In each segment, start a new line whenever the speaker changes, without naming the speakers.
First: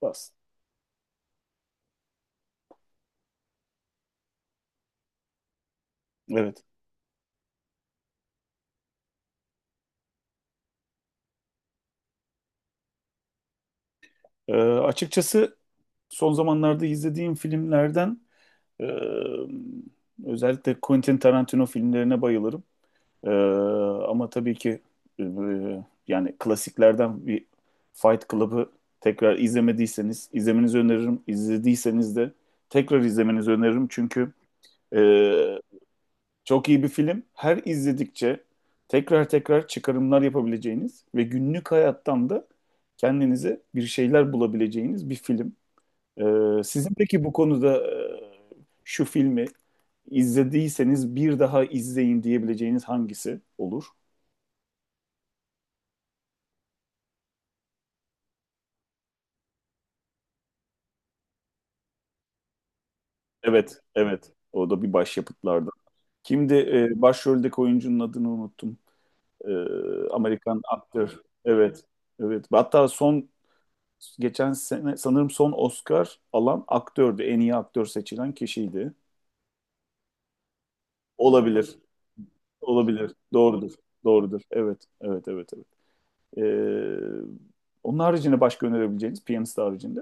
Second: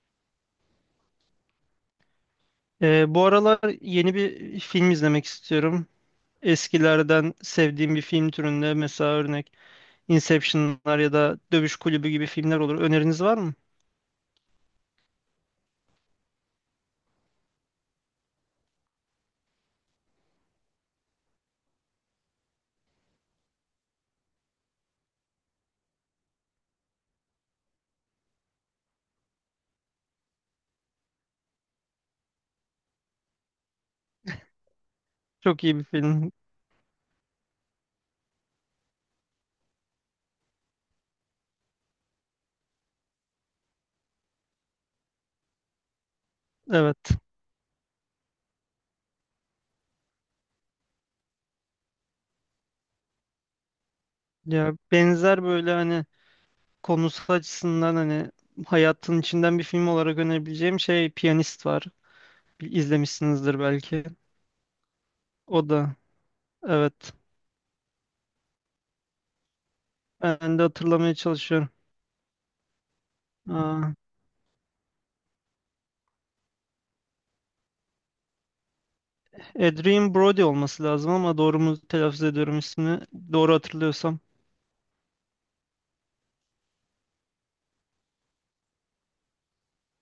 Bas.
Bu aralar yeni bir film izlemek istiyorum.
Evet.
Eskilerden sevdiğim bir film türünde, mesela örnek, Inception'lar ya da Dövüş Kulübü gibi filmler olur. Öneriniz var mı?
Açıkçası son zamanlarda izlediğim filmlerden e, özellikle Quentin Tarantino filmlerine bayılırım. Ee, Ama tabii ki e, yani klasiklerden bir Fight Club'ı tekrar izlemediyseniz izlemenizi öneririm. İzlediyseniz de tekrar izlemenizi öneririm. E,
Çok iyi bir film.
Çok iyi bir film. Her izledikçe tekrar tekrar çıkarımlar yapabileceğiniz ve günlük hayattan da kendinize bir şeyler bulabileceğiniz bir film. Sizin
Evet.
peki bu konuda şu filmi izlediyseniz bir daha izleyin diyebileceğiniz hangisi olur?
Ya benzer, böyle hani konusu açısından, hani hayatın içinden bir film olarak önerebileceğim şey, Piyanist var. Bir İzlemişsinizdir
Evet,
belki.
evet. O da bir
O
başyapıtlardan.
da
Kimdi
evet.
başroldeki oyuncunun adını unuttum.
Ben
Amerikan
de hatırlamaya
aktör.
çalışıyorum.
Evet, evet. Hatta son
Aa,
Geçen sene sanırım son Oscar alan aktördü. En iyi aktör seçilen kişiydi.
Adrien Brody olması lazım, ama doğru mu
Olabilir.
telaffuz ediyorum ismini?
Olabilir.
Doğru
Doğrudur.
hatırlıyorsam.
Doğrudur. Evet. Evet. Evet. Evet. Ee, Onun haricinde başka önerebileceğiniz piyanist haricinde.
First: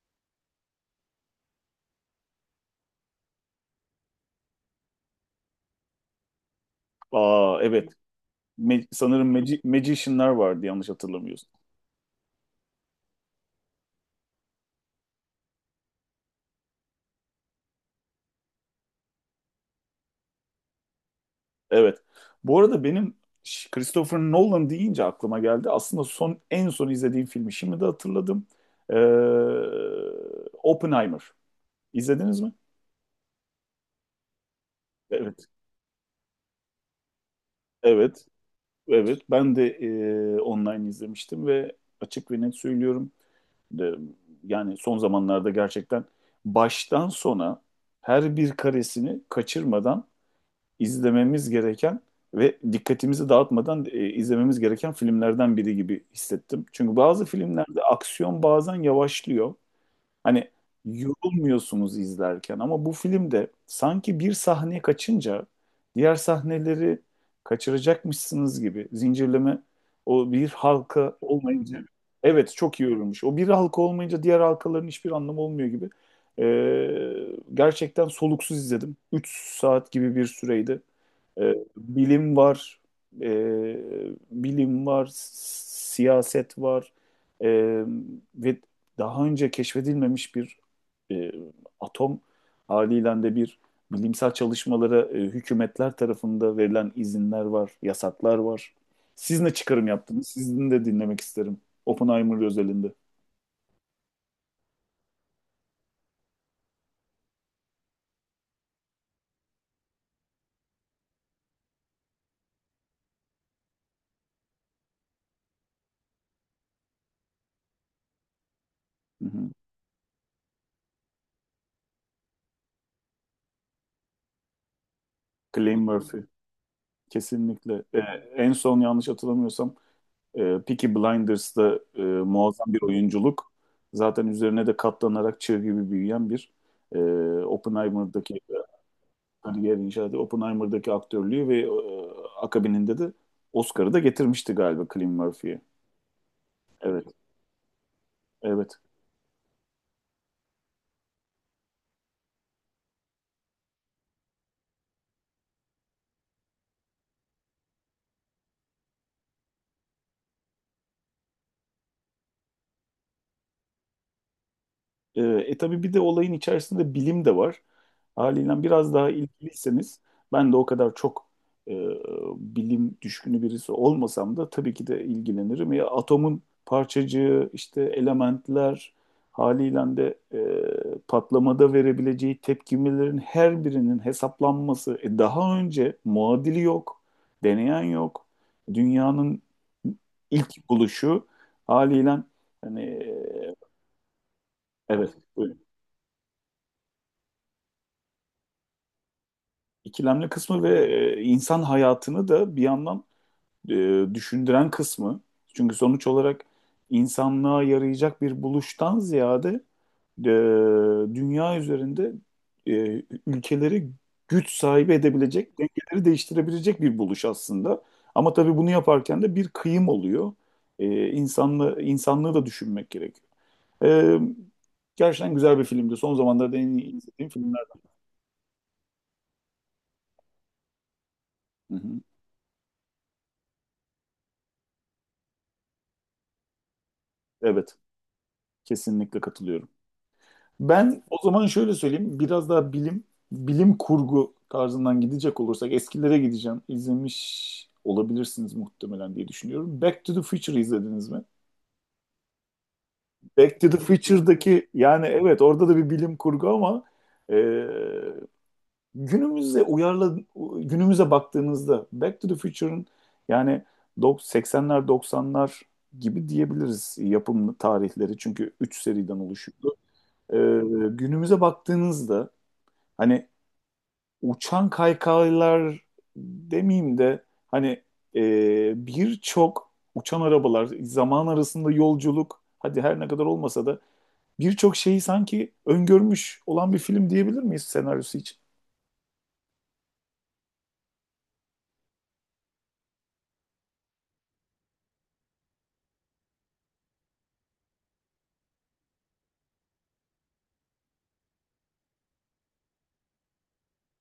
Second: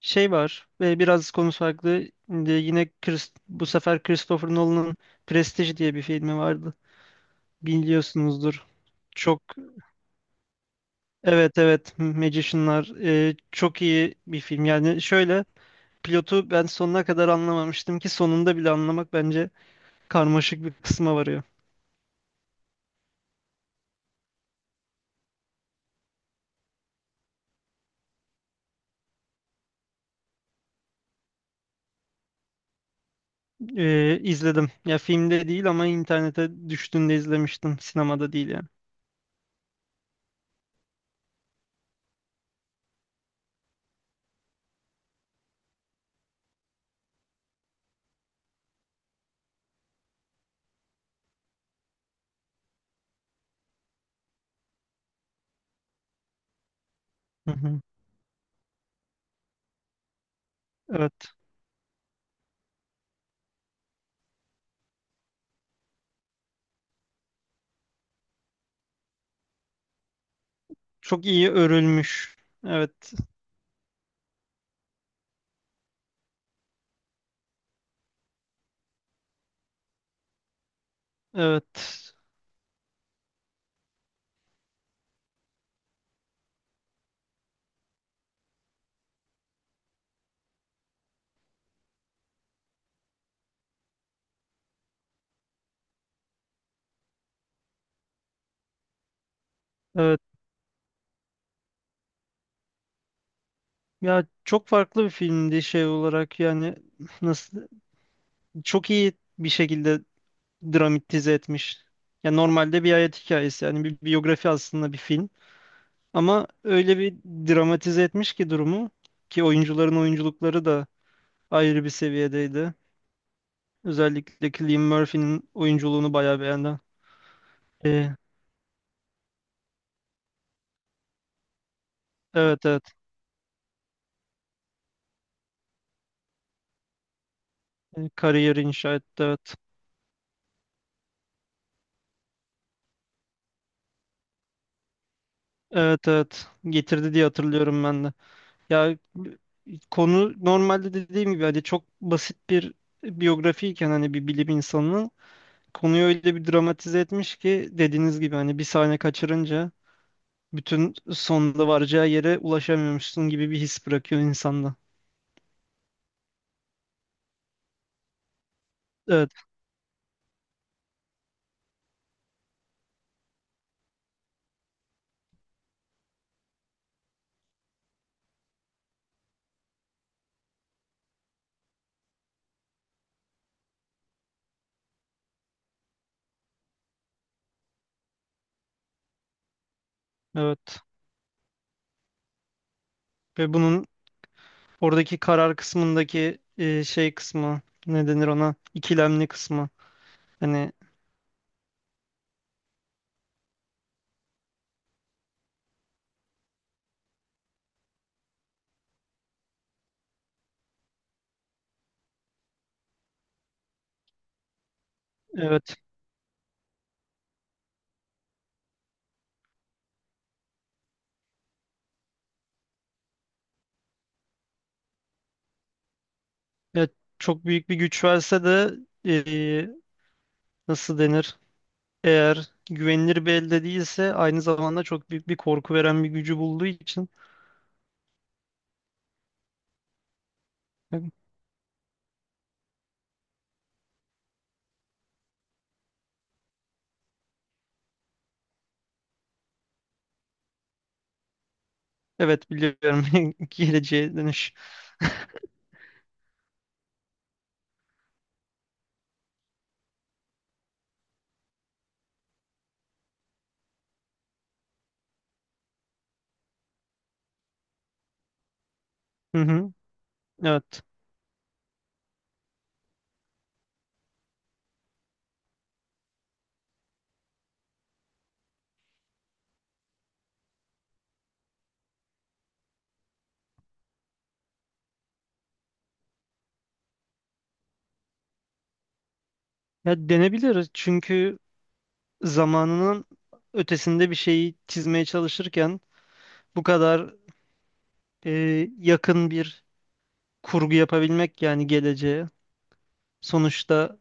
Şey var ve biraz konu farklı. Şimdi yine bu sefer Christopher Nolan'ın Prestige diye bir filmi vardı.
Aa evet.
Biliyorsunuzdur.
Sanırım
Çok
Magician'lar vardı yanlış hatırlamıyorsun.
evet, evet Magician'lar, çok iyi bir film. Yani şöyle, pilotu ben sonuna kadar anlamamıştım, ki sonunda bile anlamak bence karmaşık bir kısma varıyor.
Evet. Bu arada benim Christopher Nolan deyince aklıma geldi. Aslında son En son izlediğim filmi şimdi de hatırladım. Ee, Oppenheimer. İzlediniz mi?
E, izledim. Ya
Evet.
filmde değil ama internete düştüğünde izlemiştim.
Evet.
Sinemada değil yani.
Evet, ben de online izlemiştim ve açık ve net söylüyorum. De, Yani son zamanlarda gerçekten baştan sona her bir karesini kaçırmadan izlememiz gereken ve dikkatimizi dağıtmadan izlememiz gereken filmlerden biri gibi hissettim. Çünkü bazı
Hı hı.
filmlerde aksiyon bazen yavaşlıyor. Hani
Evet.
yorulmuyorsunuz izlerken ama bu filmde sanki bir sahne kaçınca diğer sahneleri kaçıracakmışsınız gibi zincirleme o bir halka
Çok iyi
olmayınca
örülmüş.
evet çok iyi
Evet.
örülmüş. O bir halka olmayınca diğer halkaların hiçbir anlamı olmuyor gibi. Gerçekten soluksuz izledim. 3 saat gibi bir süreydi. Ee,
Evet.
bilim var, ee, Bilim var, siyaset var. Ee, Ve daha önce keşfedilmemiş bir e, atom haliyle de bir bilimsel çalışmalara hükümetler tarafında verilen izinler var, yasaklar var. Siz ne çıkarım
Evet.
yaptınız? Sizin de dinlemek isterim. Oppenheimer özelinde.
Ya çok farklı bir filmdi şey olarak, yani nasıl çok iyi bir şekilde dramatize etmiş. Ya normalde bir hayat hikayesi, yani bir biyografi aslında bir film, ama öyle bir dramatize etmiş ki durumu,
Hı
ki
hı.
oyuncuların oyunculukları da ayrı bir seviyedeydi. Özellikle Cillian Murphy'nin
Cillian
oyunculuğunu
Murphy.
bayağı beğendim.
Kesinlikle.
Ee,
En son yanlış hatırlamıyorsam e, Peaky Blinders'da
evet,
muazzam bir
evet,
oyunculuk. Zaten üzerine de katlanarak çığ gibi büyüyen bir e, Oppenheimer'daki
kariyer inşa etti, evet.
kariyer inşa etti. Oppenheimer'daki aktörlüğü ve akabininde de Oscar'ı da getirmişti galiba Cillian Murphy'ye.
Evet, evet,
Evet,
getirdi diye hatırlıyorum ben de.
evet.
Ya konu normalde dediğim gibi hani çok basit bir biyografiyken, hani bir bilim insanının, konuyu öyle bir dramatize etmiş ki, dediğiniz gibi hani bir sahne kaçırınca bütün sonunda varacağı yere ulaşamıyormuşsun gibi bir his bırakıyor insanda.
Tabii bir de olayın içerisinde bilim de var. Haliyle biraz daha
Evet,
ilgiliyseniz ben de o kadar çok e, bilim düşkünü birisi olmasam da tabii ki de ilgilenirim. Ya atomun parçacığı, işte elementler haliyle de patlamada verebileceği tepkimelerin her birinin hesaplanması. Daha önce muadili yok, deneyen yok. Dünyanın ilk
evet.
buluşu haliyle hani
Ve bunun
evet
oradaki karar
buyurun.
kısmındaki şey kısmı, ne denir ona? İkilemli kısmı.
İkilemli kısmı
Hani
ve insan hayatını da bir yandan düşündüren kısmı. Çünkü sonuç olarak insanlığa yarayacak bir buluştan ziyade e, dünya üzerinde ülkeleri güç sahibi edebilecek,
evet,
dengeleri değiştirebilecek bir buluş aslında. Ama tabii bunu yaparken de bir kıyım oluyor. İnsanlığı da düşünmek gerekiyor. E, Gerçekten güzel bir filmdi. Son zamanlarda en
evet,
iyi izlediğim
çok
filmler.
büyük bir güç verse de, e, nasıl denir?
Hı hı.
Eğer güvenilir bir elde değilse, aynı zamanda çok büyük bir korku veren bir gücü bulduğu için
Evet, kesinlikle katılıyorum. Ben o zaman şöyle söyleyeyim. Bilim kurgu tarzından gidecek olursak eskilere gideceğim. İzlemiş olabilirsiniz muhtemelen diye düşünüyorum. Back to the Future izlediniz mi?
evet, biliyorum,
Back to the
geleceğe dönüş.
Future'daki yani evet orada da bir bilim kurgu ama e, günümüze uyarla günümüze baktığınızda Back to the Future'ın yani 80'ler 90'lar gibi diyebiliriz yapım tarihleri çünkü 3 seriden
Hı hı,
oluşuyordu. E,
evet.
Günümüze baktığınızda hani uçan kaykaylar demeyeyim de hani birçok uçan arabalar, zaman arasında yolculuk, hadi her ne kadar olmasa da birçok şeyi sanki öngörmüş olan bir film diyebilir miyiz senaryosu için?
Ya denebilir, çünkü zamanının ötesinde bir şeyi çizmeye çalışırken bu kadar e, yakın bir kurgu yapabilmek, yani geleceğe, sonuçta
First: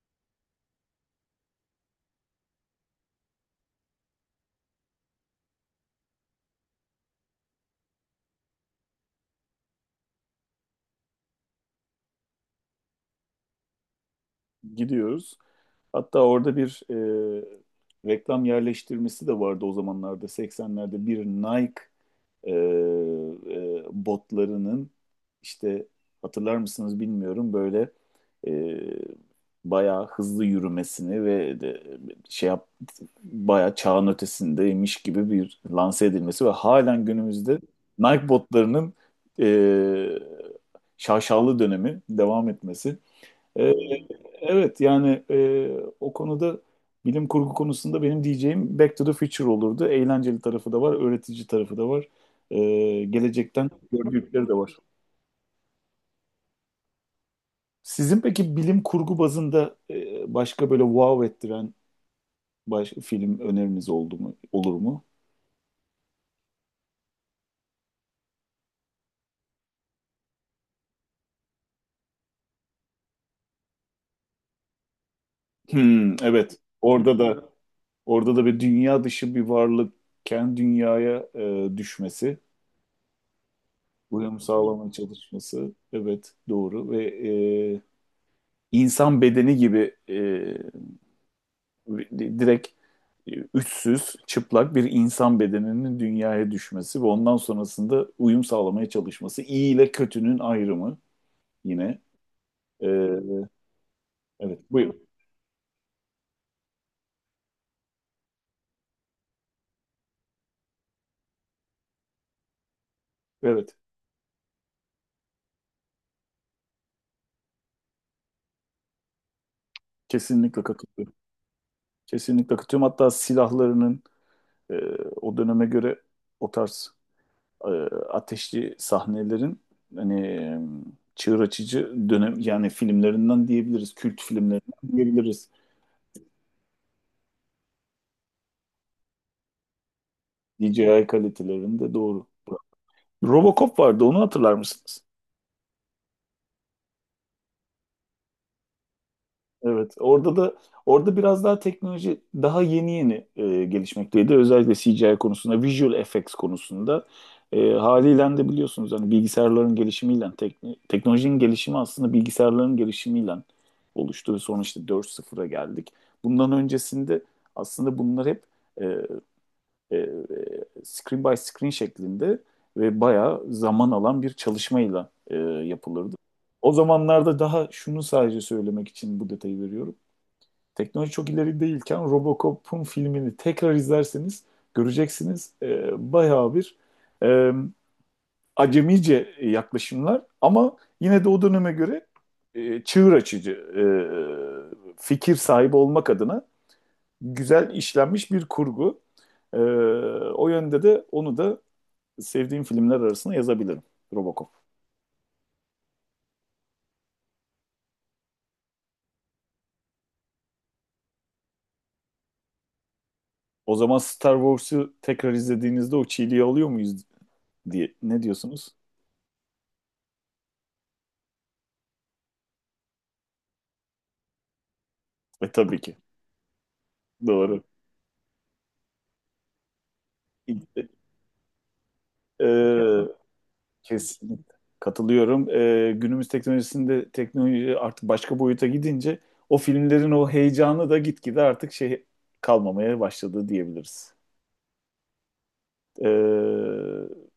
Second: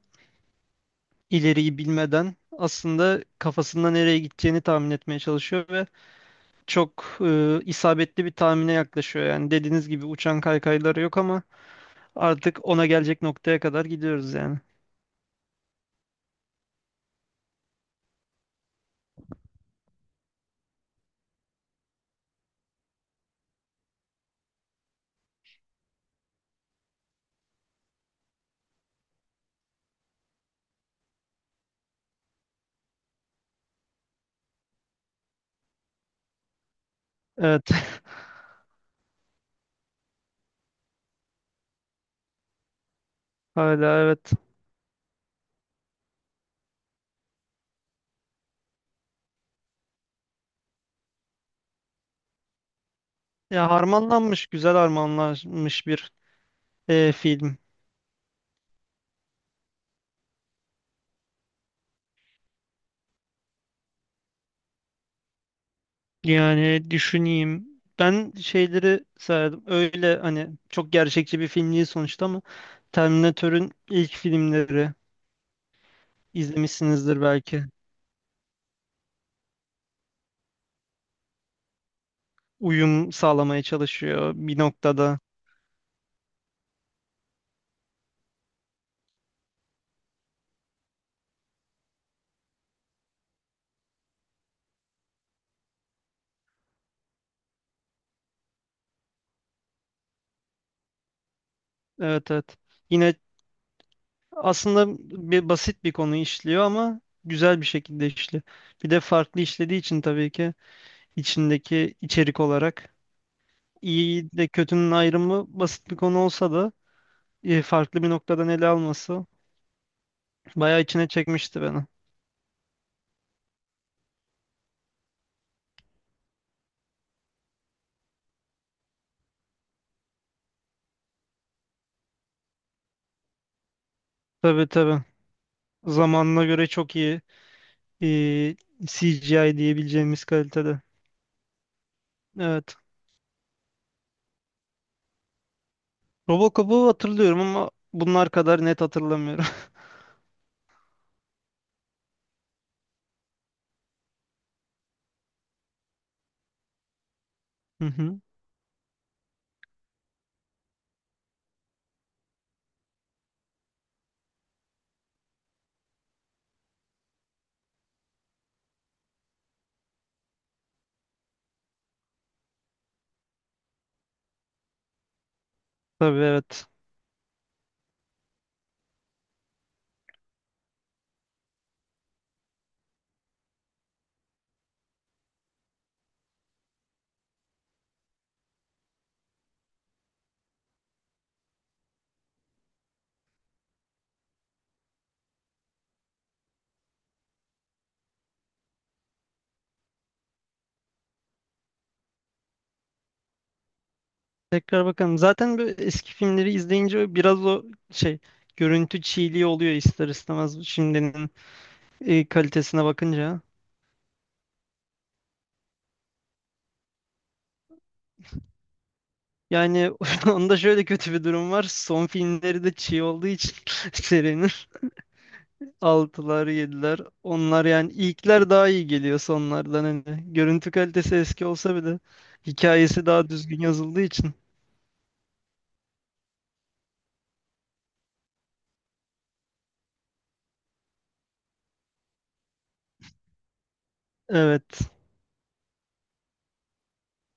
ileriyi bilmeden aslında kafasında nereye gideceğini tahmin etmeye çalışıyor ve çok isabetli bir tahmine yaklaşıyor. Yani dediğiniz gibi uçan kaykayları yok, ama artık ona gelecek noktaya kadar gidiyoruz yani.
Gidiyoruz. Hatta orada bir reklam yerleştirmesi de vardı o zamanlarda 80'lerde bir Nike e, botlarının işte hatırlar mısınız bilmiyorum böyle e, bayağı hızlı yürümesini ve de, şey yap bayağı çağın ötesindeymiş gibi bir lanse edilmesi ve halen günümüzde
Evet.
Nike botlarının e, şaşalı dönemi devam etmesi ee,
Hala evet.
evet yani o konuda bilim kurgu konusunda benim diyeceğim Back to the Future olurdu. Eğlenceli tarafı da var, öğretici tarafı da var. Gelecekten
Ya harmanlanmış,
gördükleri de
güzel
var.
harmanlanmış bir film.
Sizin peki bilim kurgu bazında başka böyle wow ettiren film öneriniz oldu mu, olur mu?
Yani düşüneyim. Ben şeyleri sayardım. Öyle hani çok gerçekçi bir film değil sonuçta, ama Terminator'ün ilk filmleri
Hmm, evet.
izlemişsinizdir belki.
Orada da bir dünya dışı bir varlık kendi dünyaya düşmesi,
Uyum sağlamaya çalışıyor
uyum
bir
sağlamaya
noktada.
çalışması. Evet, doğru ve insan bedeni gibi direkt üstsüz, çıplak bir insan bedeninin dünyaya düşmesi ve ondan sonrasında uyum sağlamaya çalışması. İyi ile kötünün ayrımı yine.
Evet, evet.
E,
Yine
evet,
aslında
buyur.
bir basit bir konu işliyor, ama güzel bir şekilde işliyor. Bir de farklı işlediği için tabii ki içindeki içerik olarak,
Evet,
iyi de kötünün ayrımı basit bir konu olsa da farklı bir noktadan ele alması
kesinlikle
bayağı içine
katılıyorum.
çekmişti beni.
Kesinlikle katılıyorum. Hatta silahlarının e, o döneme göre o tarz e, ateşli sahnelerin hani çığır açıcı dönem yani filmlerinden diyebiliriz, kült
Tabii,
filmlerinden
tabii.
diyebiliriz.
Zamanına göre çok iyi e, CGI diyebileceğimiz kalitede.
DJI kalitelerinde doğru.
Evet.
Robocop vardı onu hatırlar mısınız?
Robocop'u hatırlıyorum ama bunlar kadar net hatırlamıyorum.
Evet orada da biraz daha teknoloji daha yeni yeni gelişmekteydi. Özellikle CGI konusunda, visual effects konusunda
Hı hı.
haliyle de biliyorsunuz hani bilgisayarların gelişimiyle teknolojinin gelişimi aslında bilgisayarların gelişimiyle oluştu ve sonra işte 4.0'a geldik. Bundan öncesinde aslında bunlar hep e, e, e, screen by screen şeklinde ve bayağı zaman alan bir çalışmayla yapılırdı.
Tabii, evet.
O zamanlarda daha şunu sadece söylemek için bu detayı veriyorum. Teknoloji çok ileri değilken Robocop'un filmini tekrar izlerseniz göreceksiniz bayağı bir e, acemice yaklaşımlar ama yine de o döneme göre çığır açıcı fikir sahibi olmak adına güzel işlenmiş bir kurgu. Ee, O yönde de onu da sevdiğim filmler arasına yazabilirim Robocop.
Tekrar bakalım. Zaten böyle eski filmleri izleyince biraz o şey, görüntü çiğliği oluyor ister istemez, şimdinin kalitesine bakınca.
O zaman Star Wars'u tekrar izlediğinizde o çiğliği alıyor muyuz diye ne diyorsunuz?
Yani onda şöyle kötü bir durum var. Son filmleri de çiğ olduğu için, serinin
E tabii ki.
altılar, yediler,
Doğru.
onlar, yani ilkler daha iyi geliyor sonlardan hani. Görüntü kalitesi eski olsa bile
Ee,
hikayesi daha düzgün yazıldığı için.
Kesinlikle. Katılıyorum. Günümüz teknolojisinde teknoloji artık başka boyuta gidince o filmlerin o heyecanı da gitgide artık şey kalmamaya başladı diyebiliriz.
Evet.
Ee,